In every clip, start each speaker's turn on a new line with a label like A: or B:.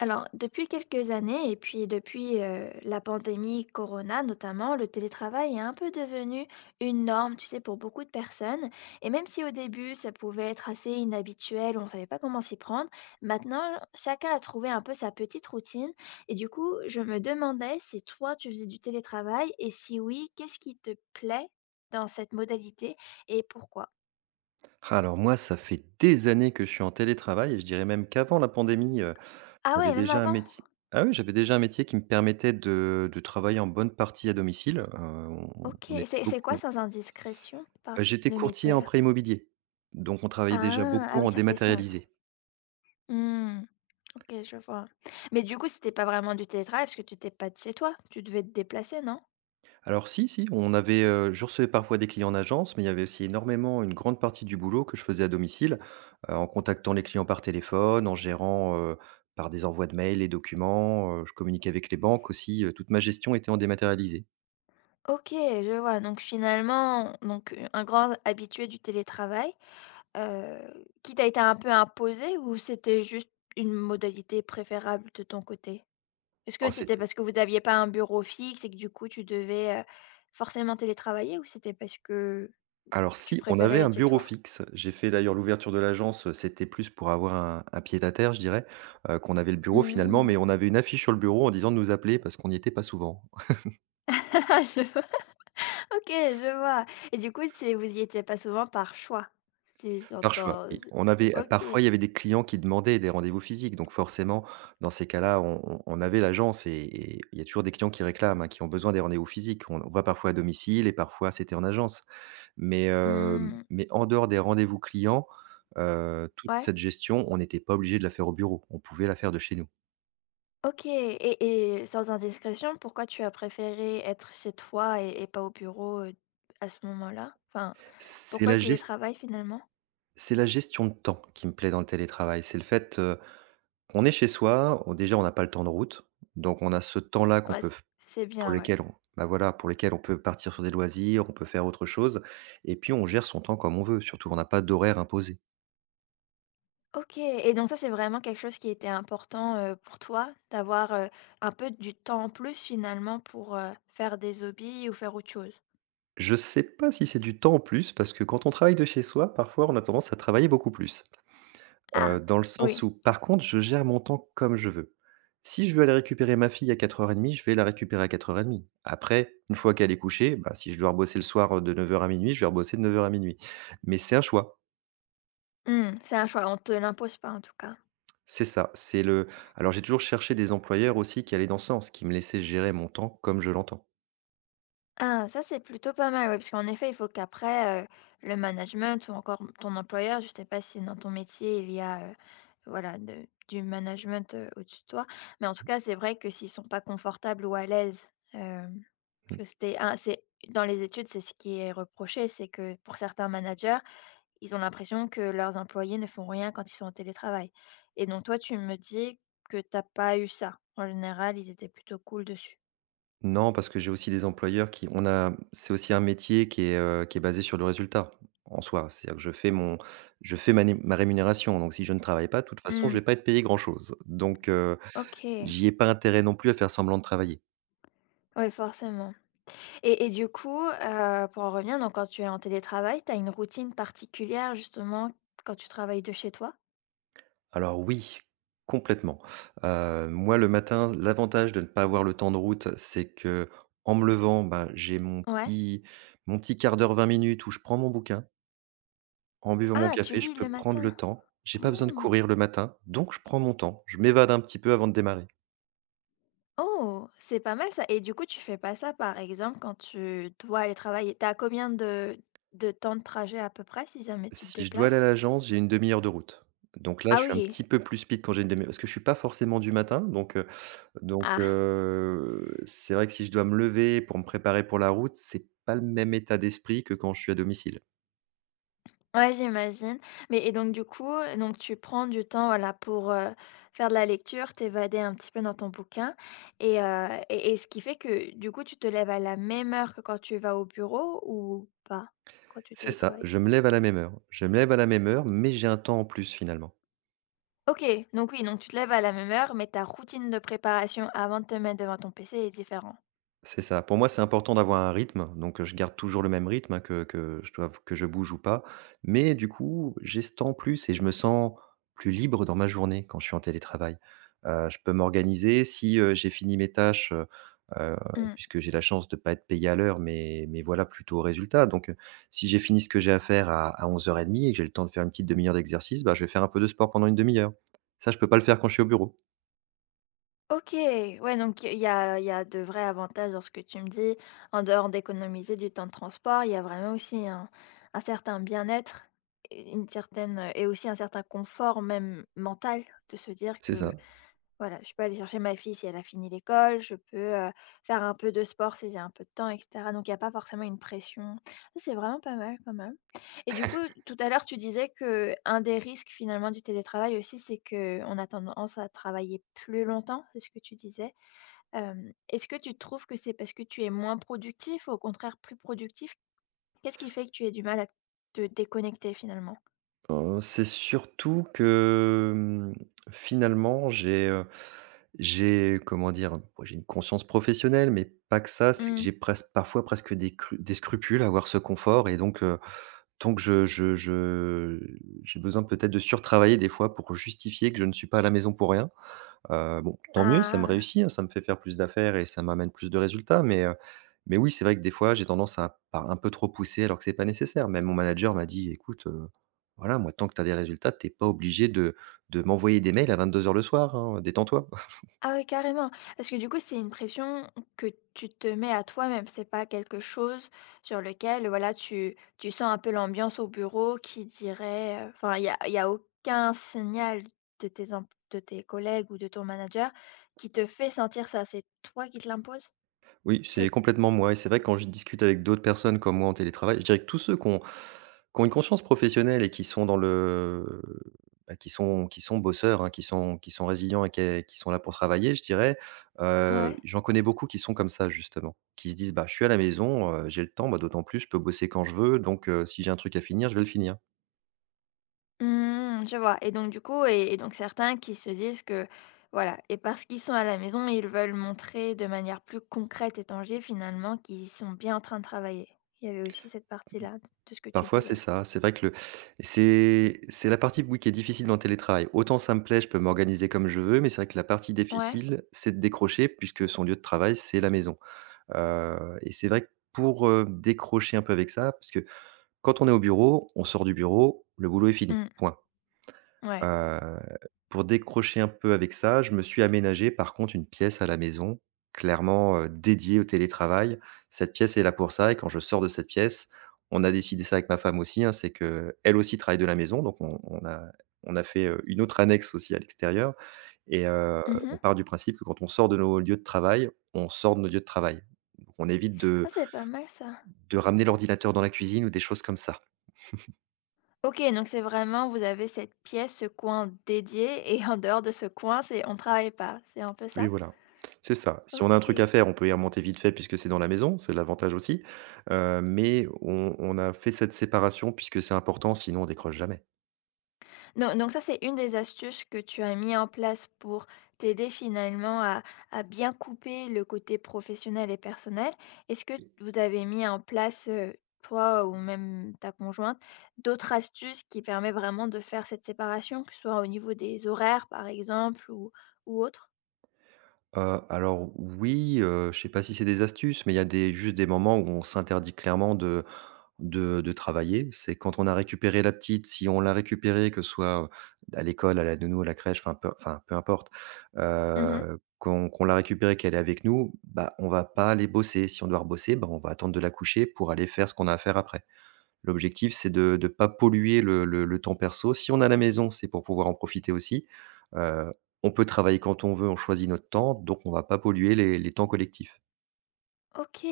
A: Alors, depuis quelques années, et puis depuis la pandémie Corona notamment, le télétravail est un peu devenu une norme, tu sais, pour beaucoup de personnes. Et même si au début, ça pouvait être assez inhabituel, on ne savait pas comment s'y prendre, maintenant, chacun a trouvé un peu sa petite routine. Et du coup, je me demandais si toi, tu faisais du télétravail, et si oui, qu'est-ce qui te plaît dans cette modalité et pourquoi?
B: Alors moi, ça fait des années que je suis en télétravail et je dirais même qu'avant la pandémie,
A: Ah
B: j'avais
A: ouais, même
B: déjà un
A: avant?
B: métier oui, j'avais déjà un métier qui me permettait de travailler en bonne partie à domicile.
A: Ok,
B: On était
A: c'est quoi
B: beaucoup,
A: sans indiscrétion? Enfin,
B: J'étais
A: le
B: courtier en
A: métier.
B: prêt immobilier, donc on travaillait déjà
A: Ah!
B: beaucoup
A: Ah oui,
B: en
A: ça fait sens.
B: dématérialisé.
A: Mmh. OK, je vois. Mais du coup, c'était pas vraiment du télétravail parce que tu étais pas de chez toi. Tu devais te déplacer, non?
B: Alors si, si, je recevais parfois des clients en agence, mais il y avait aussi énormément une grande partie du boulot que je faisais à domicile, en contactant les clients par téléphone, en gérant, par des envois de mails, les documents. Je communiquais avec les banques aussi. Toute ma gestion était en dématérialisé.
A: OK, je vois. Donc finalement, donc un grand habitué du télétravail, qui t'a été un peu imposé ou c'était juste une modalité préférable de ton côté? Est-ce que
B: Oh
A: c'était
B: c'était
A: parce que vous n'aviez pas un bureau fixe et que du coup tu devais, forcément télétravailler ou c'était parce que
B: Alors
A: tu
B: si, on avait
A: préférais
B: un
A: être chez
B: bureau
A: toi?
B: fixe. J'ai fait d'ailleurs l'ouverture de l'agence. C'était plus pour avoir un pied à terre, je dirais, qu'on avait le bureau finalement,
A: Mmh.
B: mais on avait une affiche sur le bureau en disant de nous appeler parce qu'on n'y était pas souvent.
A: Je vois. OK, je vois et du coup, c'est vous y étiez pas souvent par choix? Si
B: Par choix,
A: j'entends
B: oui.
A: si
B: On avait
A: OK.
B: parfois, il y avait des clients qui demandaient des rendez-vous physiques, donc forcément, dans ces cas-là, on avait l'agence, et il y a toujours des clients qui réclament, hein, qui ont besoin des rendez-vous physiques. On va parfois à domicile et parfois c'était en agence. Mais, hem,
A: Mmh.
B: mais en dehors des rendez-vous clients, toute
A: Ouais,
B: cette gestion, on n'était pas obligé de la faire au bureau. On pouvait la faire de chez nous.
A: OK et sans indiscrétion, pourquoi tu as préféré être chez toi et pas au bureau, à ce moment-là? Enfin,
B: C'est
A: pourquoi le
B: la gest
A: télétravail finalement?
B: c'est la gestion de temps qui me plaît dans le télétravail. C'est le fait, on est chez soi, on n'a pas le temps de route, donc on a ce temps-là qu'on
A: Ouais,
B: peut
A: c'est
B: Pour
A: bien, ouais.
B: lesquels on bah, voilà, pour lesquels on peut partir sur des loisirs, on peut faire autre chose, et puis on gère son temps comme on veut. Surtout, on n'a pas d'horaire imposé.
A: OK et donc ça, c'est vraiment quelque chose qui était important, pour toi d'avoir, un peu du temps en plus finalement pour, faire des hobbies ou faire autre chose?
B: Je sais pas si c'est du temps en plus parce que quand on travaille de chez soi, parfois on a tendance à travailler beaucoup plus.
A: Ah!
B: Dans le sens
A: Oui.
B: où, par contre, je gère mon temps comme je veux. Si je veux aller récupérer ma fille à 04:30, je vais la récupérer à 04:30. Après, une fois qu'elle est couchée, bah, si je dois rebosser le soir, de 9 heures à minuit, je vais rebosser de 9 heures à minuit. Mais c'est un choix.
A: Mmh, c'est un choix, on te l'impose pas en tout cas.
B: C'est ça. C'est le Alors, j'ai toujours cherché des employeurs aussi qui allaient dans ce sens, qui me laissaient gérer mon temps comme je l'entends.
A: Ah, ça c'est plutôt pas mal, oui, parce qu'en effet, il faut qu'après, le management ou encore ton employeur, je sais pas si dans ton métier il y a, voilà, de du management, au-dessus de toi. Mais en tout cas, c'est vrai que s'ils sont pas confortables ou à l'aise, hem, parce
B: Mmh.
A: que c'était un c'est dans les études, c'est ce qui est reproché, c'est que pour certains managers, ils ont l'impression que leurs employés ne font rien quand ils sont en télétravail. Et donc toi, tu me dis que t'as pas eu ça. En général, ils étaient plutôt cool dessus.
B: Non, parce que j'ai aussi des employeurs qui on a c'est aussi un métier qui est basé sur le résultat, en soi. C'est-à-dire que je fais ma rémunération, donc si je ne travaille pas, de toute façon, je
A: Mmh.
B: vais pas être payé grand chose. Donc,
A: OK.
B: j'y ai pas intérêt non plus à faire semblant de travailler.
A: Oui, forcément et du coup, pour en revenir, donc quand tu es en télétravail, tu as une routine particulière justement quand tu travailles de chez toi?
B: Alors oui, complètement. Moi, le matin, l'avantage de ne pas avoir le temps de route, c'est que en me levant, bah, j'ai mon
A: Ouais.
B: petit mon petit 1 d'heure, 20 minutes où je prends mon bouquin. En buvant mon
A: Ah, tu
B: café, je
A: lis
B: peux
A: le
B: prendre
A: matin?
B: le temps. J'ai pas besoin de
A: Mmh.
B: courir le matin, donc je prends mon temps. Je m'évade un petit peu avant de démarrer.
A: Oh! C'est pas mal ça et du coup, tu fais pas ça, par exemple, quand tu dois aller travailler? T'as combien de temps de trajet à peu près si jamais tu te
B: Si je dois aller à
A: déplaces?
B: l'agence, j'ai une demi heure de route. Donc là,
A: Ah
B: je suis un
A: oui.
B: petit peu plus speed quand j'ai une demi-heure parce que je suis pas forcément du matin.
A: Ah!
B: C'est vrai que si je dois me lever pour me préparer pour la route, c'est pas le même état d'esprit que quand je suis à domicile.
A: Ouais, j'imagine. Mais et donc du coup, donc tu prends du temps, voilà, pour, faire de la lecture, t'évader un petit peu dans ton bouquin et et ce qui fait que du coup, tu te lèves à la même heure que quand tu vas au bureau ou pas? Quand tu
B: C'est ça,
A: télétravailles?
B: je me lève à la même heure. Je me lève à la même heure, mais j'ai un temps en plus finalement.
A: OK, donc oui, donc tu te lèves à la même heure, mais ta routine de préparation avant de te mettre devant ton PC est différent.
B: C'est ça. Pour moi, c'est important d'avoir un rythme, donc je garde toujours le même rythme, hein, que je bouge ou pas. Mais du coup, j'estompe plus et je me sens plus libre dans ma journée quand je suis en télétravail. Je peux m'organiser si, j'ai fini mes tâches, heu,
A: Mmh.
B: puisque j'ai la chance de ne pas être payé à l'heure, mais voilà, plutôt au résultat, donc si j'ai fini ce que j'ai à faire à 11:30 et que j'ai le temps de faire une petite demi-heure d'exercice, bah, je vais faire un peu de sport pendant une demi-heure. Ça, je peux pas le faire quand je suis au bureau.
A: OK, ouais, donc il y a de vrais avantages dans ce que tu me dis. En dehors d'économiser du temps de transport, il y a vraiment aussi un certain bien-être et une certaine, et aussi un certain confort même mental de se dire
B: C'est ça.
A: que, voilà, je peux aller chercher ma fille si elle a fini l'école, je peux, faire un peu de sport si j'ai un peu de temps et cetera. Donc il y a pas forcément une pression. Ça, c'est vraiment pas mal quand même. Et du coup, tout à l'heure, tu disais que un des risques finalement du télétravail aussi, c'est qu'on a tendance à travailler plus longtemps, c'est ce que tu disais. Est-ce que tu trouves que c'est parce que tu es moins productif ou au contraire plus productif? Qu'est-ce qui fait que tu aies du mal à te déconnecter finalement?
B: C'est surtout que, finalement, j'ai comment dire? Ouais, j'ai une conscience professionnelle, mais pas que ça, c'est que
A: Mmh.
B: j'ai presque parfois presque des scrupules à avoir ce confort, et donc je j'ai besoin peut-être de surtravailler des fois pour justifier que je ne suis pas à la maison pour rien. Bon, tant mieux, ça me
A: Ah!
B: réussit, hein, ça me fait faire plus d'affaires et ça m'amène plus de résultats, mais oui, c'est vrai que des fois, j'ai tendance à un peu trop pousser alors que c'est pas nécessaire. Même mon manager m'a dit: «Écoute, voilà, moi, tant que tu as des résultats, t'es pas obligé de m'envoyer des mails à 22 heures le soir, hein, détends-toi».
A: Ah oui carrément. Parce que du coup, c'est une pression que tu te mets à toi-même. C'est pas quelque chose sur lequel, voilà, tu sens un peu l'ambiance au bureau qui dirait, enfin, il y a aucun signal de tes, de tes collègues ou de ton manager qui te fait sentir ça. C'est toi qui te l'impose?
B: Oui, c'est
A: C'est,
B: complètement moi, et c'est vrai que quand je discute avec d'autres personnes comme moi en télétravail, je dirais que tous ceux qui ont une conscience professionnelle et qui sont dans le bah, qui sont bosseurs, hein, qui sont résilients et qui sont là pour travailler, je dirais,
A: ouais.
B: j'en connais beaucoup qui sont comme ça justement, qui se disent: «Bah, je suis à la maison, j'ai le temps, bah, d'autant plus je peux bosser quand je veux, donc si j'ai un truc à finir, je vais le finir».
A: Mmh, je vois et donc du coup et donc certains qui se disent que, voilà et parce qu'ils sont à la maison, ils veulent montrer de manière plus concrète et tangible finalement qu'ils sont bien en train de travailler. Il y avait aussi cette partie-là d de ce que tu
B: Parfois, c'est
A: disais.
B: ça. C'est vrai que le c'est la partie, oui, qui est difficile dans le télétravail. Autant ça me plaît, je peux m'organiser comme je veux, mais c'est vrai que la partie
A: Ouais.
B: difficile, c'est de décrocher puisque son lieu de travail, c'est la maison. Et c'est vrai que pour, décrocher un peu avec ça, parce que quand on est au bureau, on sort du bureau, le boulot est fini,
A: Mmh,
B: point.
A: ouais.
B: Heu, pour décrocher un peu avec ça, je me suis aménagé par contre une pièce à la maison, clairement, dédiée au télétravail. Cette pièce est là pour ça, et quand je sors de cette pièce, on a décidé ça avec ma femme aussi, hein, c'est qu'elle aussi travaille de la maison, donc on a fait, une autre annexe aussi à l'extérieur, et on
A: Mmh.
B: part du principe que quand on sort de nos lieux de travail, on sort de nos lieux de travail. Donc on évite
A: Ah,
B: de
A: c'est pas mal ça.
B: de ramener l'ordinateur dans la cuisine ou des choses comme ça.
A: OK, donc c'est vraiment vous avez cette pièce, ce coin dédié et en dehors de ce coin, c'est on travaille pas, c'est un peu
B: Oui,
A: ça?
B: voilà, c'est ça. Si on a un truc à
A: OK.
B: faire, on peut y remonter vite fait puisque c'est dans la maison, c'est l'avantage aussi, mais on a fait cette séparation puisque c'est important, sinon on décroche jamais.
A: Non, donc ça, c'est une des astuces que tu as mis en place pour t'aider finalement à bien couper le côté professionnel et personnel. Est-ce que vous avez mis en place, toi ou même ta conjointe, d'autres astuces qui permettent vraiment de faire cette séparation, que ce soit au niveau des horaires, par exemple, ou autre?
B: Alors oui, je sais pas si c'est des astuces, mais il y a des juste des moments où on s'interdit clairement de travailler. C'est quand on a récupéré la petite, si on l'a récupérée, que ce soit, à l'école, à la nounou, à la crèche, enfin, peu enfin peu importe, qu'on l'a récupérée, qu'elle est avec nous, bah, on va pas aller bosser. Si on doit rebosser, bah, on va attendre de la coucher pour aller faire ce qu'on a à faire après. L'objectif, c'est de ne pas polluer le temps perso. Si on a la maison, c'est pour pouvoir en profiter aussi. Heu, on peut travailler quand on veut, on choisit notre temps, donc on va pas polluer les temps collectifs.
A: OK.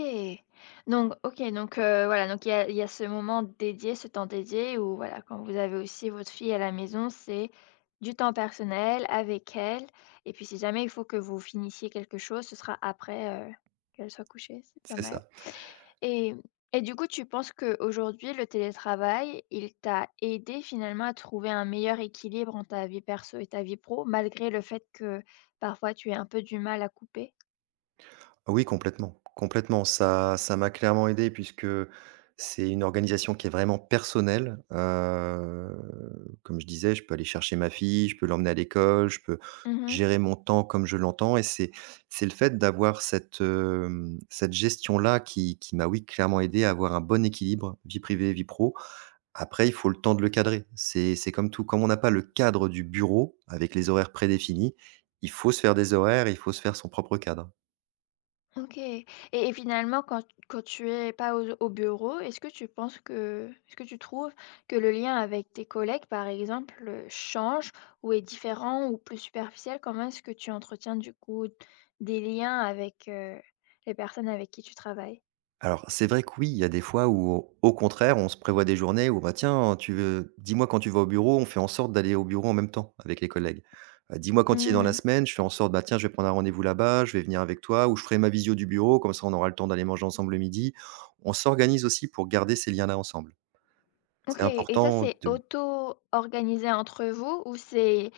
A: Donc OK, donc voilà, donc il y a ce moment dédié, ce temps dédié où voilà, quand vous avez aussi votre fille à la maison, c'est du temps personnel avec elle et puis si jamais il faut que vous finissiez quelque chose, ce sera après, qu'elle soit couchée, c'est pas
B: C'est
A: mal
B: ça.
A: et du coup, tu penses qu'aujourd'hui, le télétravail, il t'a aidé finalement à trouver un meilleur équilibre entre ta vie perso et ta vie pro, malgré le fait que parfois tu aies un peu du mal à couper?
B: Oui, complètement, complètement. Ça m'a clairement aidé puisque c'est une organisation qui est vraiment personnelle. Comme je disais, je peux aller chercher ma fille, je peux l'emmener à l'école, je peux
A: Mmh.
B: gérer mon temps comme je l'entends, et c'est le fait d'avoir cette, cette gestion-là qui m'a, oui, clairement aidé à avoir un bon équilibre vie privée, vie pro. Après, il faut le temps de le cadrer. C'est comme tout. Comme on n'a pas le cadre du bureau avec les horaires prédéfinis, il faut se faire son propre cadre.
A: OK et finalement quand tu es pas au bureau, est-ce que tu trouves que le lien avec tes collègues, par exemple, change ou est différent ou plus superficiel? Comment est-ce que tu entretiens, du coup, des liens avec, les personnes avec qui tu travailles?
B: Alors, c'est vrai que oui, il y a des fois où, au contraire, on se prévoit des journées où, bah, tiens, tu veux, dis-moi quand tu vas au bureau, on fait en sorte d'aller au bureau en même temps avec les collègues. Dis-moi quand il est dans la
A: Mmh.
B: semaine, je fais en sorte, bah, tiens, je vais prendre un rendez-vous là-bas, je vais venir avec toi, ou je ferai ma visio du bureau, comme ça on aura le temps d'aller manger ensemble le midi. On s'organise aussi pour garder ces liens-là ensemble. C'est
A: OK et ça,
B: important
A: c'est
B: de
A: auto-organisé entre vous ou c'est,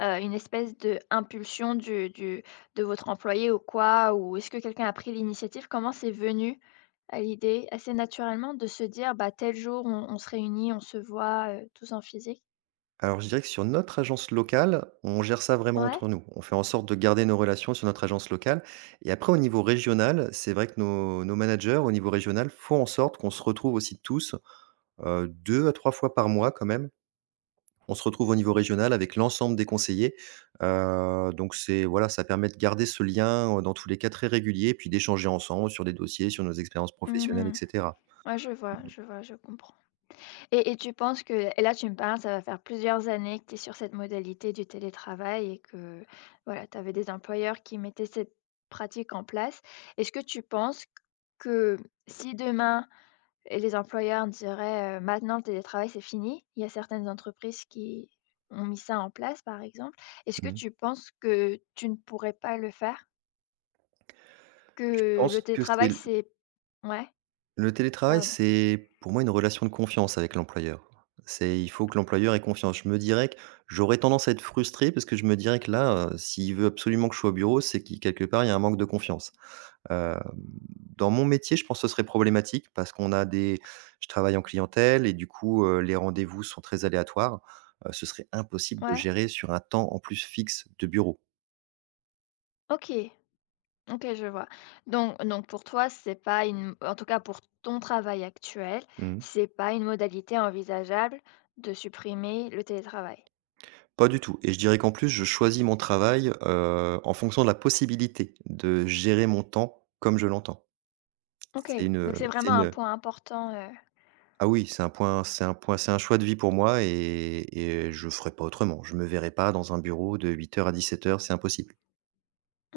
A: une espèce d'impulsion du de votre employé ou quoi? Ou est-ce que quelqu'un a pris l'initiative? Comment c'est venu, à l'idée, assez naturellement de se dire: «Bah, tel jour, on se réunit, on se voit, tous en physique»?
B: Alors, je dirais que sur notre agence locale, on gère ça vraiment
A: Ouais?
B: entre nous. On fait en sorte de garder nos relations sur notre agence locale. Et après, au niveau régional, c'est vrai que nos managers, au niveau régional, font en sorte qu'on se retrouve aussi tous, deux à trois fois par mois quand même. On se retrouve au niveau régional avec l'ensemble des conseillers. Donc, c'est, voilà, ça permet de garder ce lien, dans tous les cas très régulier, puis d'échanger ensemble sur des dossiers, sur nos expériences professionnelles,
A: Mmh.
B: etc.
A: Ouais, je vois, je vois, je comprends. Et tu penses que et là, tu me parles, ça va faire plusieurs années que tu es sur cette modalité du télétravail et que, voilà, tu avais des employeurs qui mettaient cette pratique en place. Est-ce que tu penses que si demain, et les employeurs diraient, «Maintenant, le télétravail, c'est fini», il y a certaines entreprises qui ont mis ça en place, par exemple. Est-ce que
B: Mhm.
A: tu penses que tu ne pourrais pas le faire?
B: Je
A: Que
B: pense
A: le
B: que c'est
A: télétravail, c'est ouais,
B: Le télétravail,
A: pardon.
B: c'est pour moi une relation de confiance avec l'employeur. C'est Il faut que l'employeur ait confiance. Je me dirais que j'aurais tendance à être frustré parce que je me dirais que là, s'il veut absolument que je sois au bureau, c'est qu'il quelque part, il y a un manque de confiance. Heu, Dans mon métier, je pense que ce serait problématique parce qu'on a des je travaille en clientèle, et du coup, les rendez-vous sont très aléatoires. Ce serait impossible de
A: Ouais,
B: gérer sur un temps en plus fixe de bureau.
A: OK. OK, je vois. Donc pour toi, c'est pas une en tout cas pour ton travail actuel,
B: Mmh.
A: c'est pas une modalité envisageable de supprimer le télétravail?
B: Pas du tout, et je dirais qu'en plus je choisis mon travail, en fonction de la possibilité de gérer mon temps comme je l'entends.
A: OK,
B: C'est une,
A: donc c'est
B: c'est
A: vraiment un
B: une,
A: point important,
B: ah oui, c'est un choix de vie pour moi, et je ferai pas autrement. Je me verrai pas dans un bureau de 8 heures à 17 heures. C'est impossible.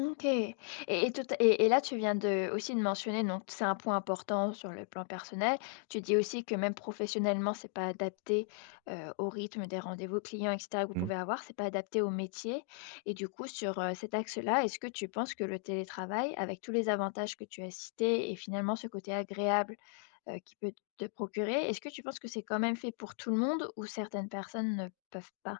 A: OK. Et et là, tu viens de aussi de mentionner, donc c'est un point important sur le plan personnel. Tu dis aussi que même professionnellement, c'est pas adapté, au rythme des rendez-vous clients et cetera que vous
B: Mmh.
A: pouvez avoir, c'est pas adapté au métier et du coup sur, cet axe-là, est-ce que tu penses que le télétravail, avec tous les avantages que tu as cités et finalement ce côté agréable, qu'il peut te procurer, est-ce que tu penses que c'est quand même fait pour tout le monde ou certaines personnes ne peuvent pas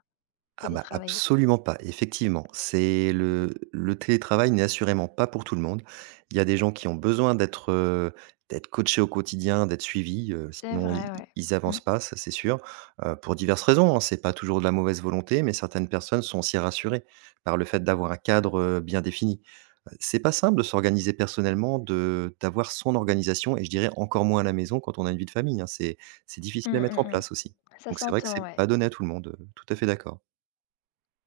B: Ah bah,
A: télétravailler?
B: absolument pas, effectivement. C'est le télétravail n'est assurément pas pour tout le monde. Il y a des gens qui ont besoin d'être, d'être coachés au quotidien, d'être suivis,
A: C'est
B: sinon i
A: vrai, ouais.
B: ils avancent
A: Mmh.
B: pas, ça c'est sûr, pour diverses raisons, hein. C'est pas toujours de la mauvaise volonté, mais certaines personnes sont aussi rassurées par le fait d'avoir un cadre, bien défini. C'est pas simple de s'organiser personnellement, de d'avoir son organisation, et je dirais encore moins à la maison quand on a une vie de famille, hein. C'est
A: Mmh,
B: difficile à mettre en
A: mmh mh.
B: place aussi.
A: Ça
B: Donc c'est vrai que
A: s'entend,
B: c'est
A: ouais.
B: pas donné à tout le monde, tout à fait d'accord.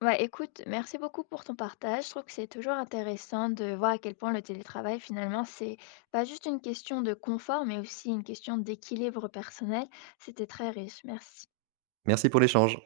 A: Ouais, écoute, merci beaucoup pour ton partage. Je trouve que c'est toujours intéressant de voir à quel point le télétravail, finalement, c'est pas juste une question de confort, mais aussi une question d'équilibre personnel. C'était très riche. Merci.
B: Merci pour l'échange.